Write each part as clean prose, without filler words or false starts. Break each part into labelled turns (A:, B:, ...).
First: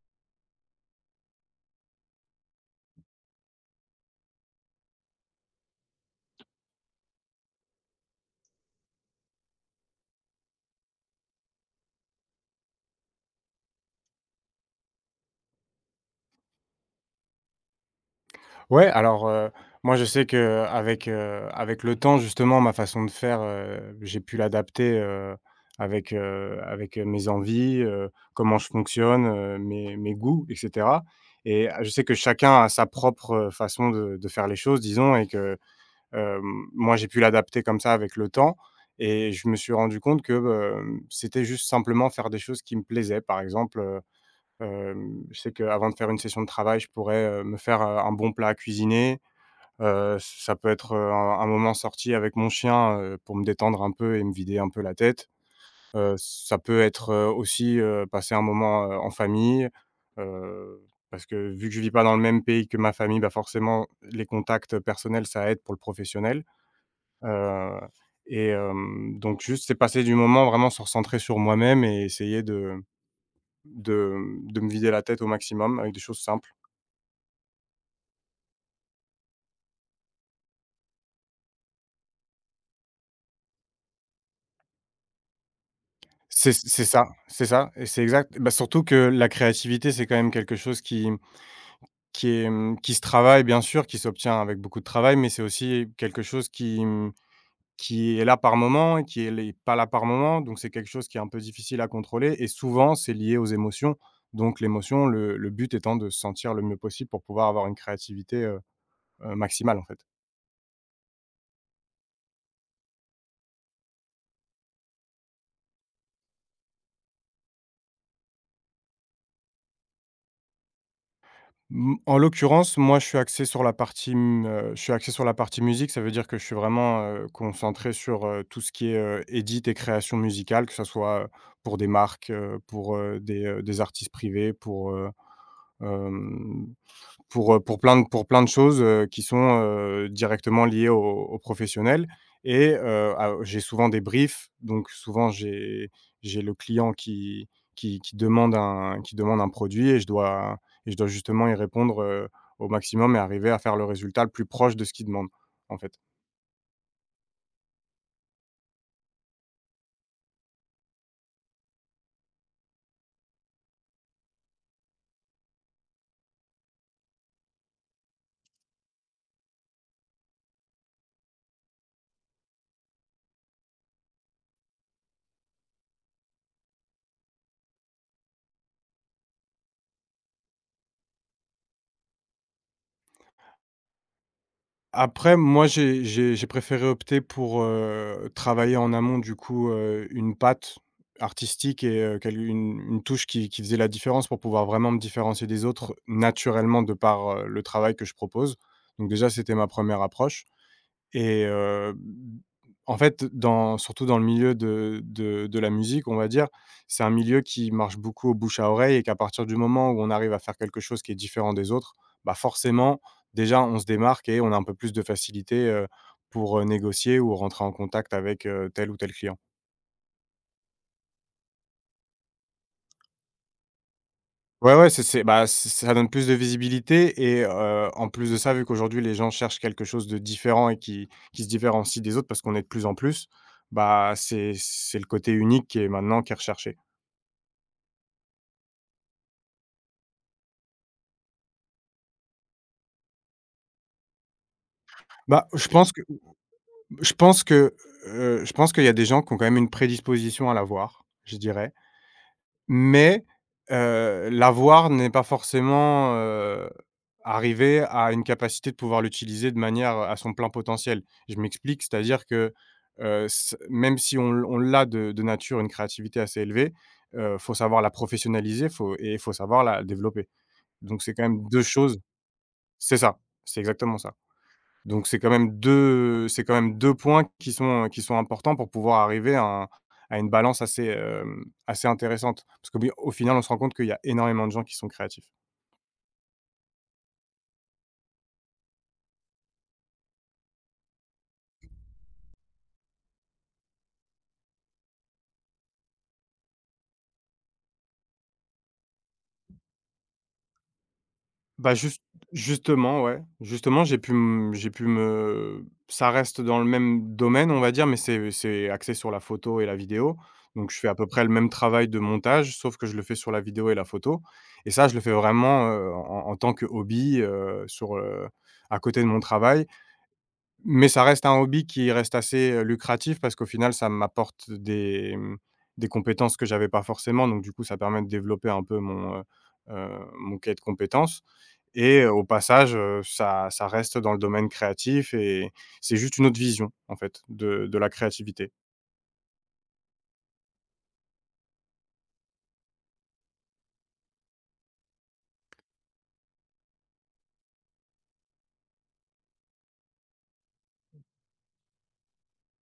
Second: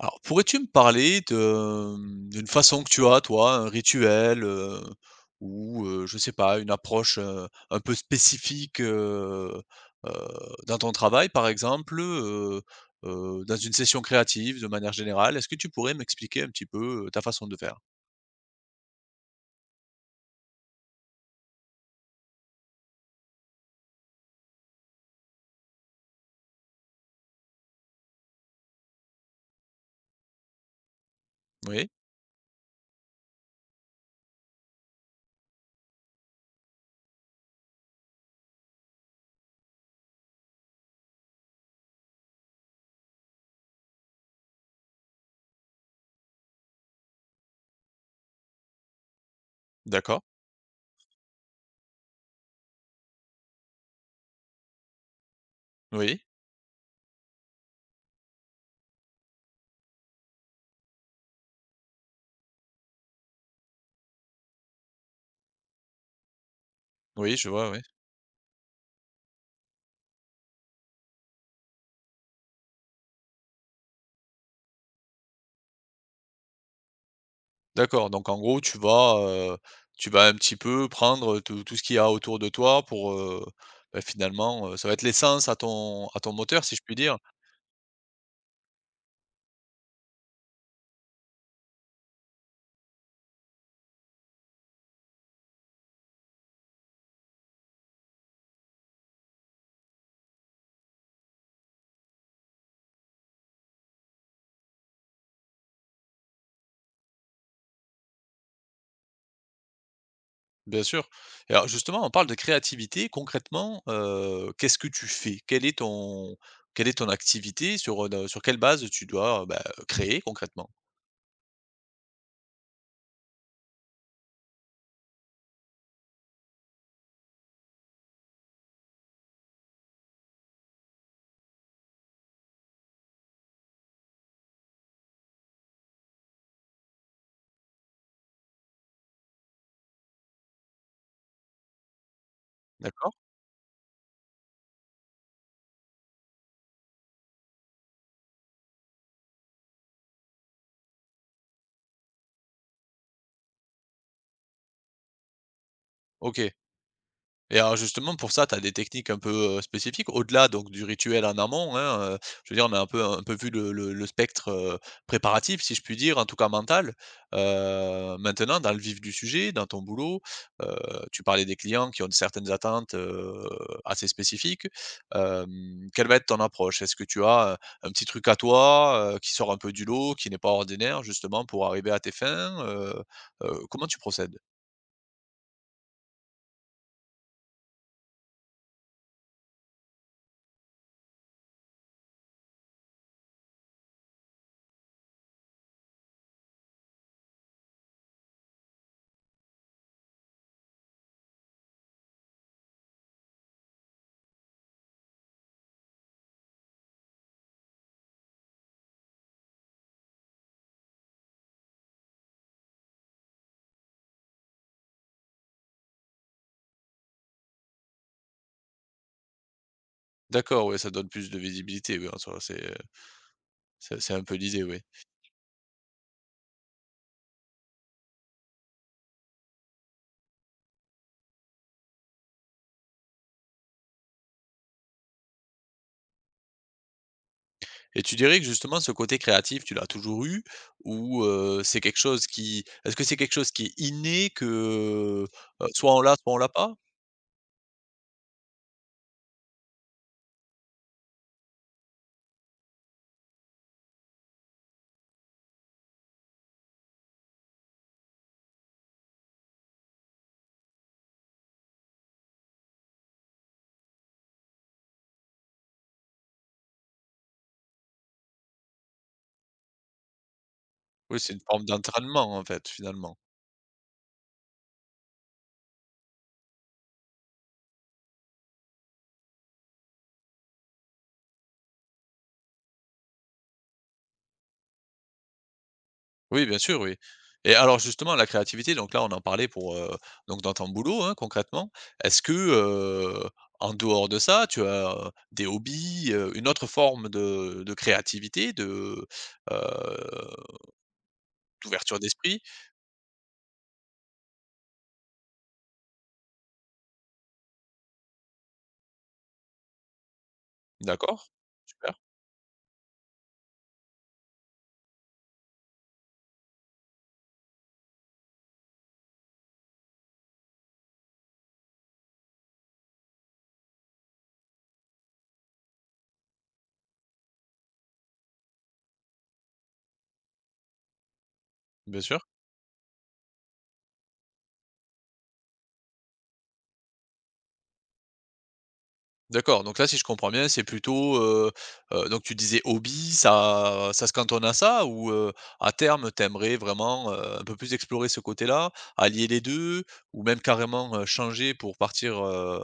A: Alors, pourrais-tu me parler de, mmh, d'une façon que tu as, toi, un rituel, ou je sais pas, une approche, un peu spécifique, heu, dans ton travail, par exemple, dans une session créative, de manière générale? Est-ce que tu pourrais m'expliquer un petit peu, ta façon de faire?
B: Ouais, alors, moi, je sais avec le temps, justement, ma façon de faire, j'ai pu l'adapter, avec, mes envies, comment je fonctionne, mes goûts et cetera et
A: Oui,
B: je sais que chacun a sa propre, façon de faire les choses, disons. Moi, j'ai pu l'adapter comme ça avec le temps et je me suis rendu compte que c'était juste simplement faire des choses qui me plaisaient. Par exemple, je sais qu'avant de faire une session de travail, je pourrais, me faire, un bon plat à cuisiner.
A: d'accord.
B: Ça peut être, un moment sorti avec mon chien, pour me détendre un peu et me vider un peu la tête.
A: Oui,
B: Ça peut être, aussi, passer un moment, en famille, heu, parce que vu que je vis pas dans le même pays que ma famille, bah, forcément les contacts personnels, ça aide pour le professionnel.
A: oui, je vois,
B: Heu
A: oui.
B: donc juste, c'est passer du moment vraiment se recentrer sur moi-même et essayer de de me vider la tête au maximum avec des choses simples.
A: D'accord, donc en gros, tu vas un petit peu prendre, tout ce qu'il y a autour de toi pour, bah, finalement, ça va être l'essence à ton
B: C'est
A: moteur, si je
B: c'est
A: puis
B: ça,
A: dire?
B: c'est ça et c'est exact. Bah, surtout que la créativité, c'est quand même quelque chose qui qui se travaille bien sûr, qui s'obtient avec beaucoup de travail, mais c'est aussi quelque chose qui qui est là par moment et qui est pas là par moment, donc c'est quelque chose qui est un peu difficile à contrôler et souvent c'est lié aux émotions, donc l'émotion, le but étant de se sentir le mieux possible pour pouvoir avoir une créativité, maximale, en fait.
A: Bien sûr et alors justement, on parle de créativité. Concrètement, qu'est-ce que tu fais? Quelle est ton activité? Sur, sur quelle base tu dois, bah, créer concrètement?
B: Mmh, en l'occurrence, moi, je suis axé sur la partie, je suis axé sur la partie musique. Ça veut dire que je suis vraiment, concentré sur, tout ce qui est, edit et création musicale, que ce soit, pour des marques, pour, des artistes privés, hem Pour pour plein de choses, qui sont, directement liées aux aux professionnels et
A: D'accord,
B: à j'ai souvent des briefs, donc souvent j'ai le client qui qui demande un produit et je dois justement y répondre, au maximum et arriver à faire le résultat le plus proche de ce qu'il demande, en fait.
A: OK. Et alors justement pour ça, tu as des techniques un peu, spécifiques au-delà donc du rituel en amont, hein, je veux dire on a un peu vu le spectre, préparatif si je puis dire, en tout cas mental. Maintenant dans le vif du sujet, dans ton boulot, heu, tu parlais des clients qui ont certaines attentes, assez spécifiques. Hem, quelle va être ton approche? Est-ce que tu as, un petit truc à toi, qui sort un peu du lot, qui n'est pas ordinaire justement pour arriver à tes fins? Comment tu procèdes?
B: Après, moi, j'ai préféré opter pour, travailler en amont, du coup, une patte artistique et quelle une touche qui faisait la différence pour pouvoir vraiment me différencier des autres naturellement de par, le travail que je propose. Donc déjà, c'était ma première approche. Et en fait, dans surtout dans le milieu de la musique, on va dire, c'est un milieu qui marche beaucoup au bouche à oreille et qu'à partir du moment où on arrive à faire quelque chose qui est différent des autres, bah, forcément, déjà, on se démarque et on a un peu plus de facilité, pour, négocier ou rentrer en contact avec, tel ou tel client.
A: D'accord, oui, ça donne plus de visibilité, oui en soi c'est un peu l'idée,
B: Ouais,
A: oui.
B: ouais, c'est bah, ç ça donne plus de visibilité et en plus de ça, vu qu'aujourd'hui les gens cherchent quelque chose de différent et qui se différencie des autres parce qu'on est de plus en plus, bah, c'est le côté unique qui est maintenant qui est recherché.
A: Et tu dirais que justement ce côté créatif, tu l'as toujours eu ou c'est quelque chose qui est-ce que c'est quelque chose qui est inné que,
B: Bah,
A: soit on l'a pas?
B: je pense que, je pense qu'il y a des gens qui ont quand même une prédisposition à l'avoir, je dirais. Mais, l'avoir n'est pas forcément, arrivé à une capacité de pouvoir l'utiliser de manière, à son plein potentiel. Je m'explique, c'est-à-dire que, c même si on l'a de nature, une créativité assez élevée, faut savoir la professionnaliser, faut et il faut savoir la développer. Donc c'est
A: Oui,
B: quand
A: c'est une
B: même 2
A: forme
B: choses.
A: d'entraînement en fait,
B: C'est
A: finalement.
B: ça, c'est exactement ça. Donc c'est quand même 2 points qui sont importants pour pouvoir arriver à un à une balance assez, assez intéressante. Parce qu'au bi au final, on se rend compte qu'il y a énormément de gens qui sont créatifs.
A: Oui, bien sûr, oui. Et alors justement la créativité, donc là on en parlait pour, donc dans ton boulot, hein, concrètement. Est-ce que, en dehors de ça, tu as des hobbies, une autre forme de créativité, de, heu,
B: Bah,
A: d'ouverture d'esprit?
B: justement, j'ai pu m j'ai pu me ça reste dans le même domaine, on va dire, mais c'est axé sur la photo et la vidéo. Donc je fais à peu près le
A: D'accord,
B: même travail
A: super,
B: de montage, sauf que je le fais sur la vidéo et la photo. Et ça, je le fais vraiment, en en tant que hobby, à côté de mon travail. Mais ça reste un hobby qui reste assez, lucratif parce qu'au final, ça m'apporte des, des compétences que j'avais pas forcément. Donc du coup, ça permet de développer un peu mon, heu, mon cahier de compétences
A: bien
B: et
A: sûr.
B: au passage, ça reste dans le domaine créatif et c'est juste une autre vision, en fait, de la créativité.
A: D'accord, donc là, si je comprends bien, c'est plutôt, donc tu disais hobby, ça se cantonne à ça ou, à terme, t'aimerais vraiment, un peu plus explorer ce côté-là, allier les 2 ou même carrément, changer pour partir, heu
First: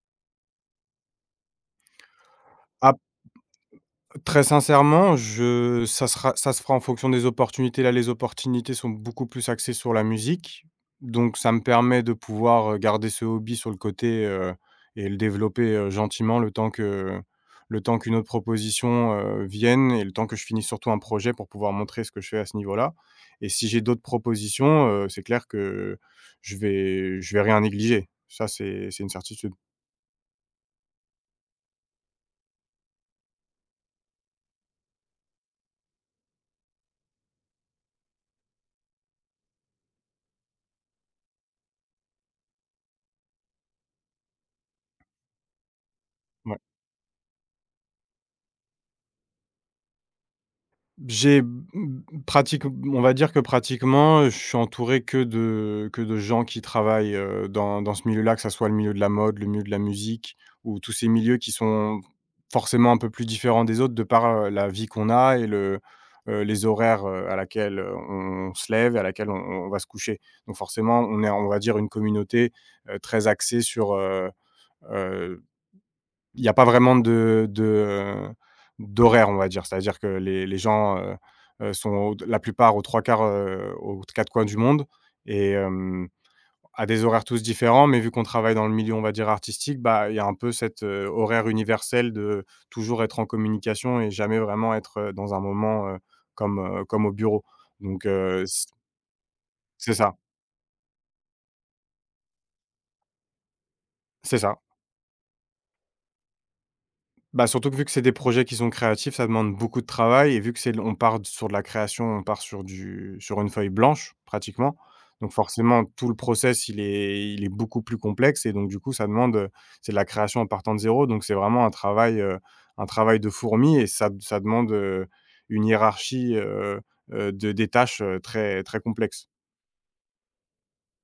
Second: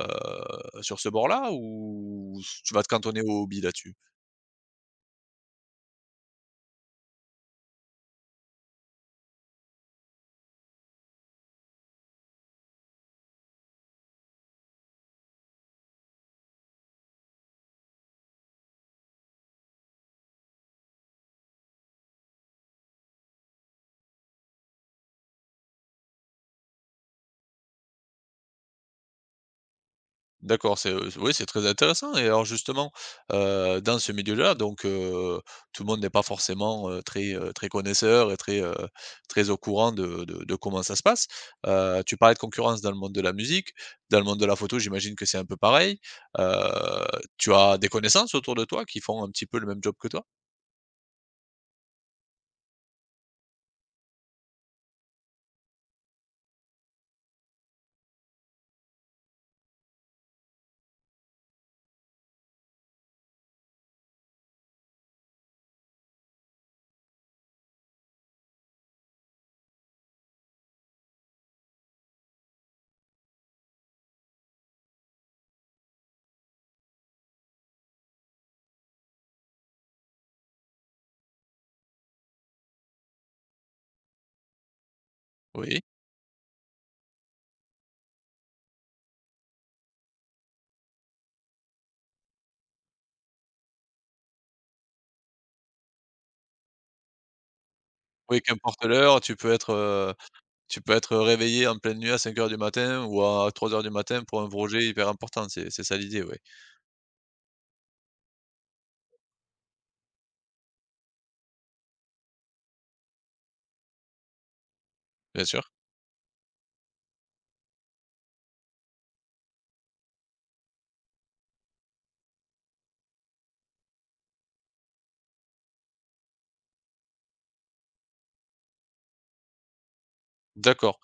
A: heu, sur ce bord-là ou tu vas te cantonner au hobby là-dessus?
B: Très sincèrement, je ça sera ça se fera en fonction des opportunités. Là, les opportunités sont beaucoup plus axées sur la musique, donc ça me permet de pouvoir, garder ce hobby sur le côté, et le développer, gentiment le temps qu'une autre proposition, vienne et le temps que je finisse surtout un projet pour pouvoir montrer ce que je fais à ce niveau-là et si j'ai d'autres propositions, c'est clair que je vais rien négliger. Ça, c'est une certitude.
A: D'accord, c'est, oui, c'est très intéressant et alors justement, dans ce milieu-là, donc tout le monde n'est pas forcément, très, très connaisseur et très, très au courant de comment ça se passe. Tu parlais de concurrence dans le monde de la musique, dans le monde de la photo, j'imagine que c'est un peu pareil.
B: Ouais.
A: Heu, tu as des connaissances autour de toi qui font un petit peu le même job que toi?
B: J'ai mmh, pratique On va dire que pratiquement, je suis entouré que de gens qui travaillent, dans ce milieu-là, que ça soit le milieu de la mode, le milieu de la musique ou tous ces milieux qui sont forcément un peu plus différents des autres de par, la vie qu'on a et les horaires, à laquelle, on se lève et à laquelle on va se coucher. Donc forcément, on est, on va dire, une communauté, très axée sur, heu il n'y a pas vraiment de d'horaire, on va dire. C'est-à-dire que les gens, sont aux la plupart aux 3 quarts, aux 4 coins du monde et
A: Oui.
B: à des horaires tous différents, mais vu qu'on travaille dans le milieu, on va dire artistique, bah, il y a un peu cet horaire universel de toujours être en communication et jamais vraiment être, dans un moment, comme au bureau. Donc
A: Oui,
B: heu, c
A: qu'importe l'heure,
B: c'est ça,
A: tu peux être réveillé en pleine nuit à 5 heures du matin ou à 3 heures du matin
B: c'est
A: pour un
B: ça.
A: projet hyper important, c'est ça l'idée, oui.
B: Bah, surtout que vu que c'est des projets qui sont créatifs, ça demande beaucoup de travail et vu que c'est on part d sur de la création, on part sur une feuille blanche pratiquement. Donc
A: Bien sûr.
B: forcément tout le process il est beaucoup plus complexe et donc du coup ça demande, c'est de la création en partant de zéro donc c'est vraiment un travail de fourmi et ça demande, une hiérarchie, de des tâches, très très complexe.
A: D'accord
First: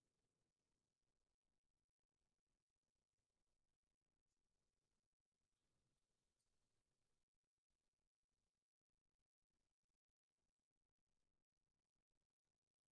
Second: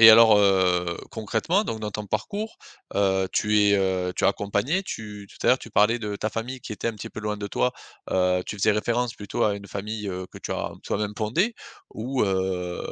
A: et alors, concrètement, donc dans ton parcours, tu es, tu as accompagné, tu tout à l'heure tu parlais de ta famille qui était un petit peu loin de toi, tu faisais référence plutôt à une famille, que tu as toi-même fondée ou,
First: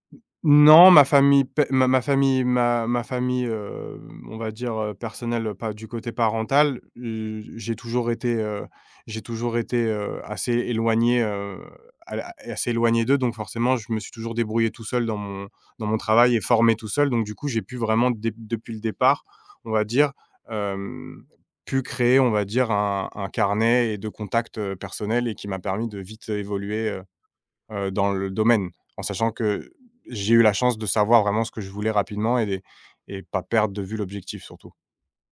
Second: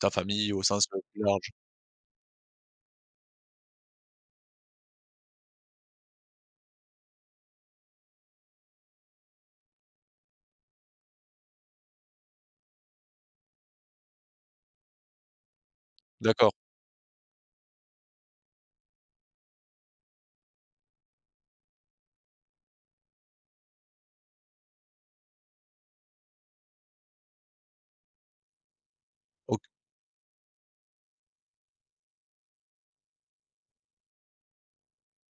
A: ta famille au sens
B: Non,
A: plus
B: ma famille
A: large?
B: pe ma ma famille, on va dire, personnelle, pas du côté parental, j'ai toujours été, assez éloigné, à la assez éloigné d'eux donc forcément je me suis toujours débrouillé tout seul dans mon travail et
A: D'accord,
B: formé tout seul donc du coup j'ai pu vraiment dé depuis le départ, on va dire, hem, pu créer on va dire un carnet de contacts, personnels et qui m'a permis de vite évoluer, dans le domaine. En sachant
A: OK
B: que j'ai eu la chance de savoir vraiment ce que je voulais rapidement et pas perdre de vue l'objectif surtout.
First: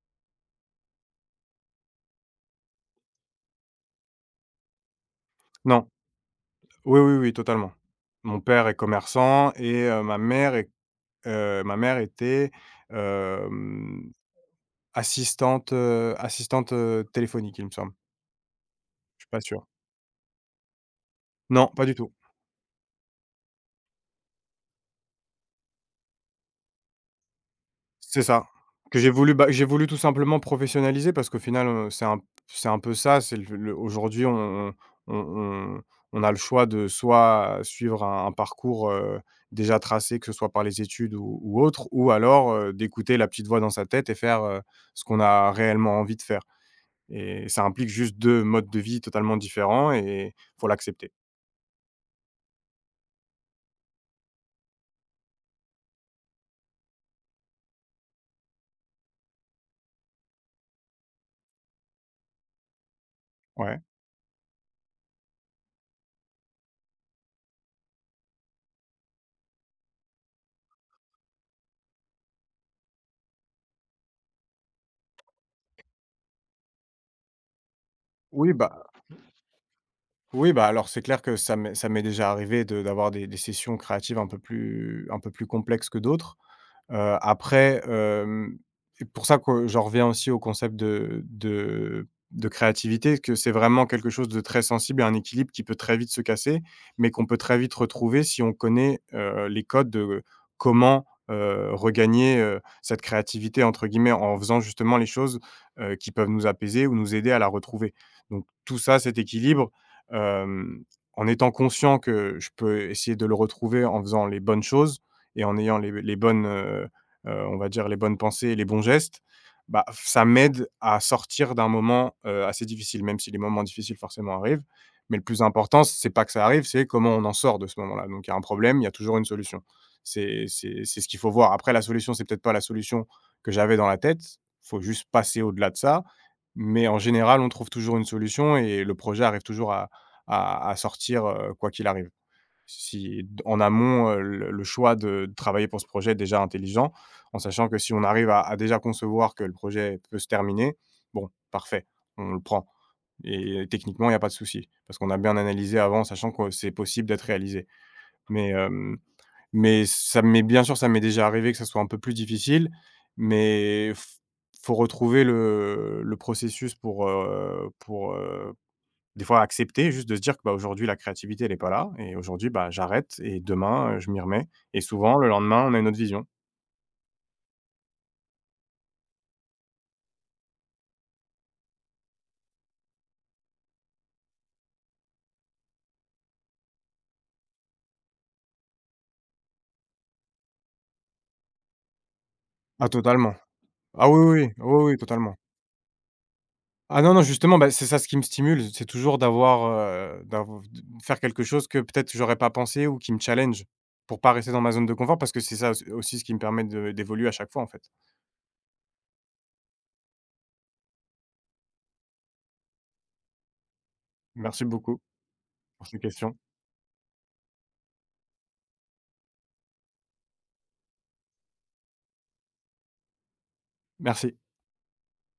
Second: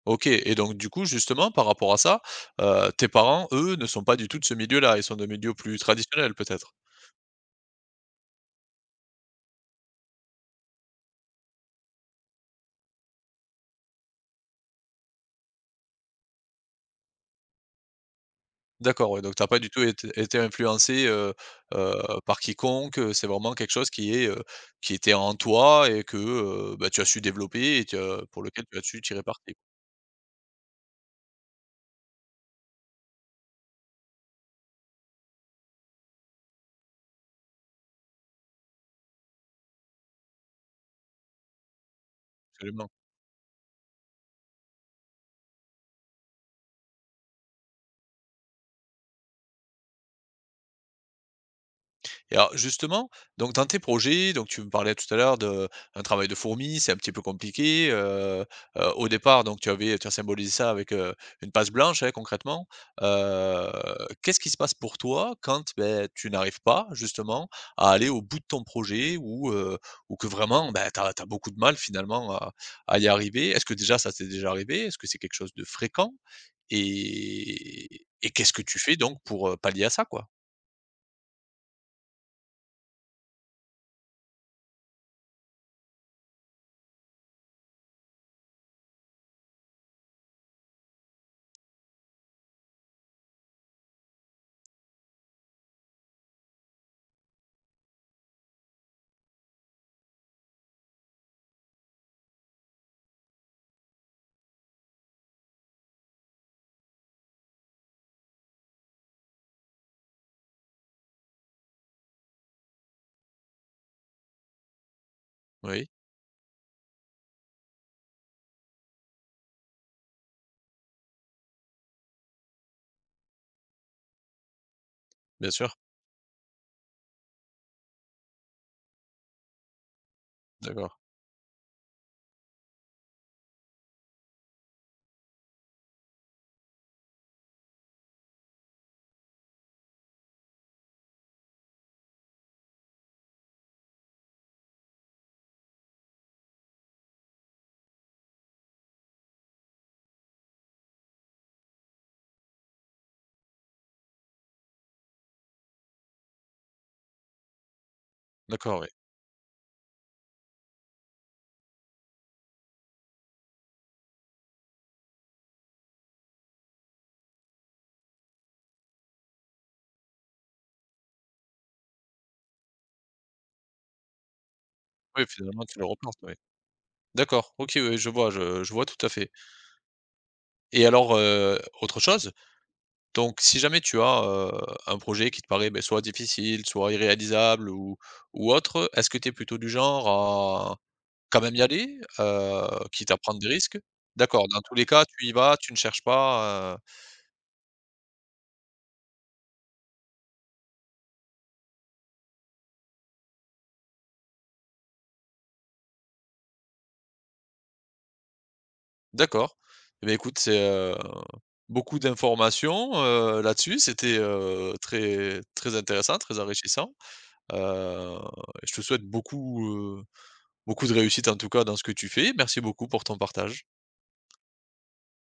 A: OK et donc du coup, justement, par rapport à ça, tes parents, eux, ne sont pas du tout de ce milieu-là, ils sont de milieux plus
B: Non,
A: traditionnels peut-être?
B: oui, oui, oui, totalement. Mon père est commerçant et ma mère était, hem, assistante, assistante, téléphonique, il me semble.
A: D'accord, ouais,
B: Je suis
A: donc
B: pas
A: t'as pas
B: sûr.
A: du tout été influencé,
B: Non, pas
A: heu,
B: du tout.
A: par quiconque, c'est vraiment quelque chose qui est, qui était en toi et que, bah, tu as su développer et tu as
B: C'est
A: pour
B: ça,
A: lequel tu as
B: que
A: su
B: j'ai
A: tirer
B: voulu, bah,
A: parti.
B: j'ai voulu tout simplement professionnaliser parce qu'au final, c'est un c'est le aujourd'hui on on on a le choix de soit suivre un parcours, déjà tracé, que ce soit par les études ou autre, ou alors,
A: Absolument.
B: d'écouter la petite voix dans sa tête et faire, ce qu'on a réellement envie de faire et ça implique juste 2 modes de vie totalement différents et faut l'accepter.
A: Et alors justement, donc dans tes projets, donc tu me parlais tout à l'heure de un travail de fourmi, c'est un petit peu compliqué. Au départ, donc tu as symbolisé ça avec, une passe blanche, hein, concrètement. Heu,
B: Ouais.
A: Qu'est-ce qui se passe pour toi quand, beh, tu n'arrives pas justement à aller au bout de ton projet ou que vraiment, bah, tu as beaucoup de mal finalement à y arriver? Est-ce que déjà ça t'est déjà arrivé? Est-ce que c'est quelque chose de fréquent? Et qu'est-ce
B: Oui,
A: que tu
B: bah
A: fais donc pour, pallier à ça, quoi?
B: Oui, bah, alors c'est clair que ça m'est déjà arrivé de d'avoir des sessions créatives un peu plus complexes que d'autres. Après, c'est pour ça que j'en reviens aussi au concept de créativité, que c'est vraiment quelque chose de très sensible et un équilibre qui peut très vite se casser, mais qu'on peut très vite retrouver si on connaît, les codes de comment, regagner, cette «créativité» entre guillemets en faisant justement les choses, qui peuvent nous apaiser ou nous aider à la retrouver. Donc tout ça, cet équilibre, hem, en étant conscient que je peux essayer de le retrouver en faisant les bonnes choses, et en ayant
A: Oui,
B: les bonnes, on va dire les bonnes pensées et les bons gestes, bah, ça m'aide à sortir d'un moment, assez difficile, même si les moments difficiles forcément arrivent. Mais le plus
A: bien sûr,
B: important, c'est pas que ça arrive, c'est comment on en sort de ce moment-là. Donc il y a un problème, il y a toujours une solution. C'est c'est
A: d'accord.
B: c'est ce qu'il faut voir. Après la solution, c'est peut-être pas la solution que j'avais dans la tête, faut juste passer au-delà de ça. Mais en général, on trouve toujours une solution et le projet arrive toujours à sortir, quoi qu'il arrive. Si en amont, le choix de travailler pour ce projet est déjà intelligent, en sachant que si on arrive à déjà concevoir que le projet peut se terminer, bon, parfait, on le prend et techniquement, il n'y a pas de souci parce qu'on a bien analysé avant, sachant que c'est possible d'être réalisé. Mais,
A: D'accord, oui.
B: ça m'est bien sûr, ça m'est déjà arrivé que ça soit un peu plus difficile, mais f faut retrouver le processus pour, des fois accepter juste de se dire que, bah, aujourd'hui la créativité elle est pas là et aujourd'hui, bah, j'arrête et demain, je m'y remets et souvent
A: Oui,
B: le
A: finalement,
B: lendemain, on
A: tu
B: a
A: le
B: une autre
A: replantes,
B: vision.
A: oui. D'accord, OK, oui, je vois, je vois tout à fait et alors, autre chose, donc si jamais tu as, un projet qui te paraît, beh, soit difficile, soit irréalisable ou autre, est-ce que tu es plutôt du genre à quand même y aller,
B: Ah
A: quitte à
B: totalement.
A: prendre des risques?
B: Ah oui, oui,
A: D'accord,
B: oui.
A: dans tous les
B: Oui, oui,
A: cas, tu y
B: totalement.
A: vas, tu ne cherches pas,
B: Ah non, non, justement, bah, c'est ça ce qui me stimule, c'est toujours d'avoir, d'av de faire quelque chose que peut-être j'aurais pas pensé ou qui me challenge pour pas rester dans ma zone de confort parce que c'est ça aussi ce qui me permet de d'évoluer à chaque fois, en fait.
A: d'accord. Eh beh, écoute, c'est, beaucoup d'informations, là-dessus, c'était,
B: Merci beaucoup
A: très très
B: pour ces
A: intéressant,
B: questions.
A: très enrichissant. Heu, je te souhaite beaucoup, beaucoup de réussite en tout cas dans ce que tu fais. Merci beaucoup pour ton partage.
B: Merci.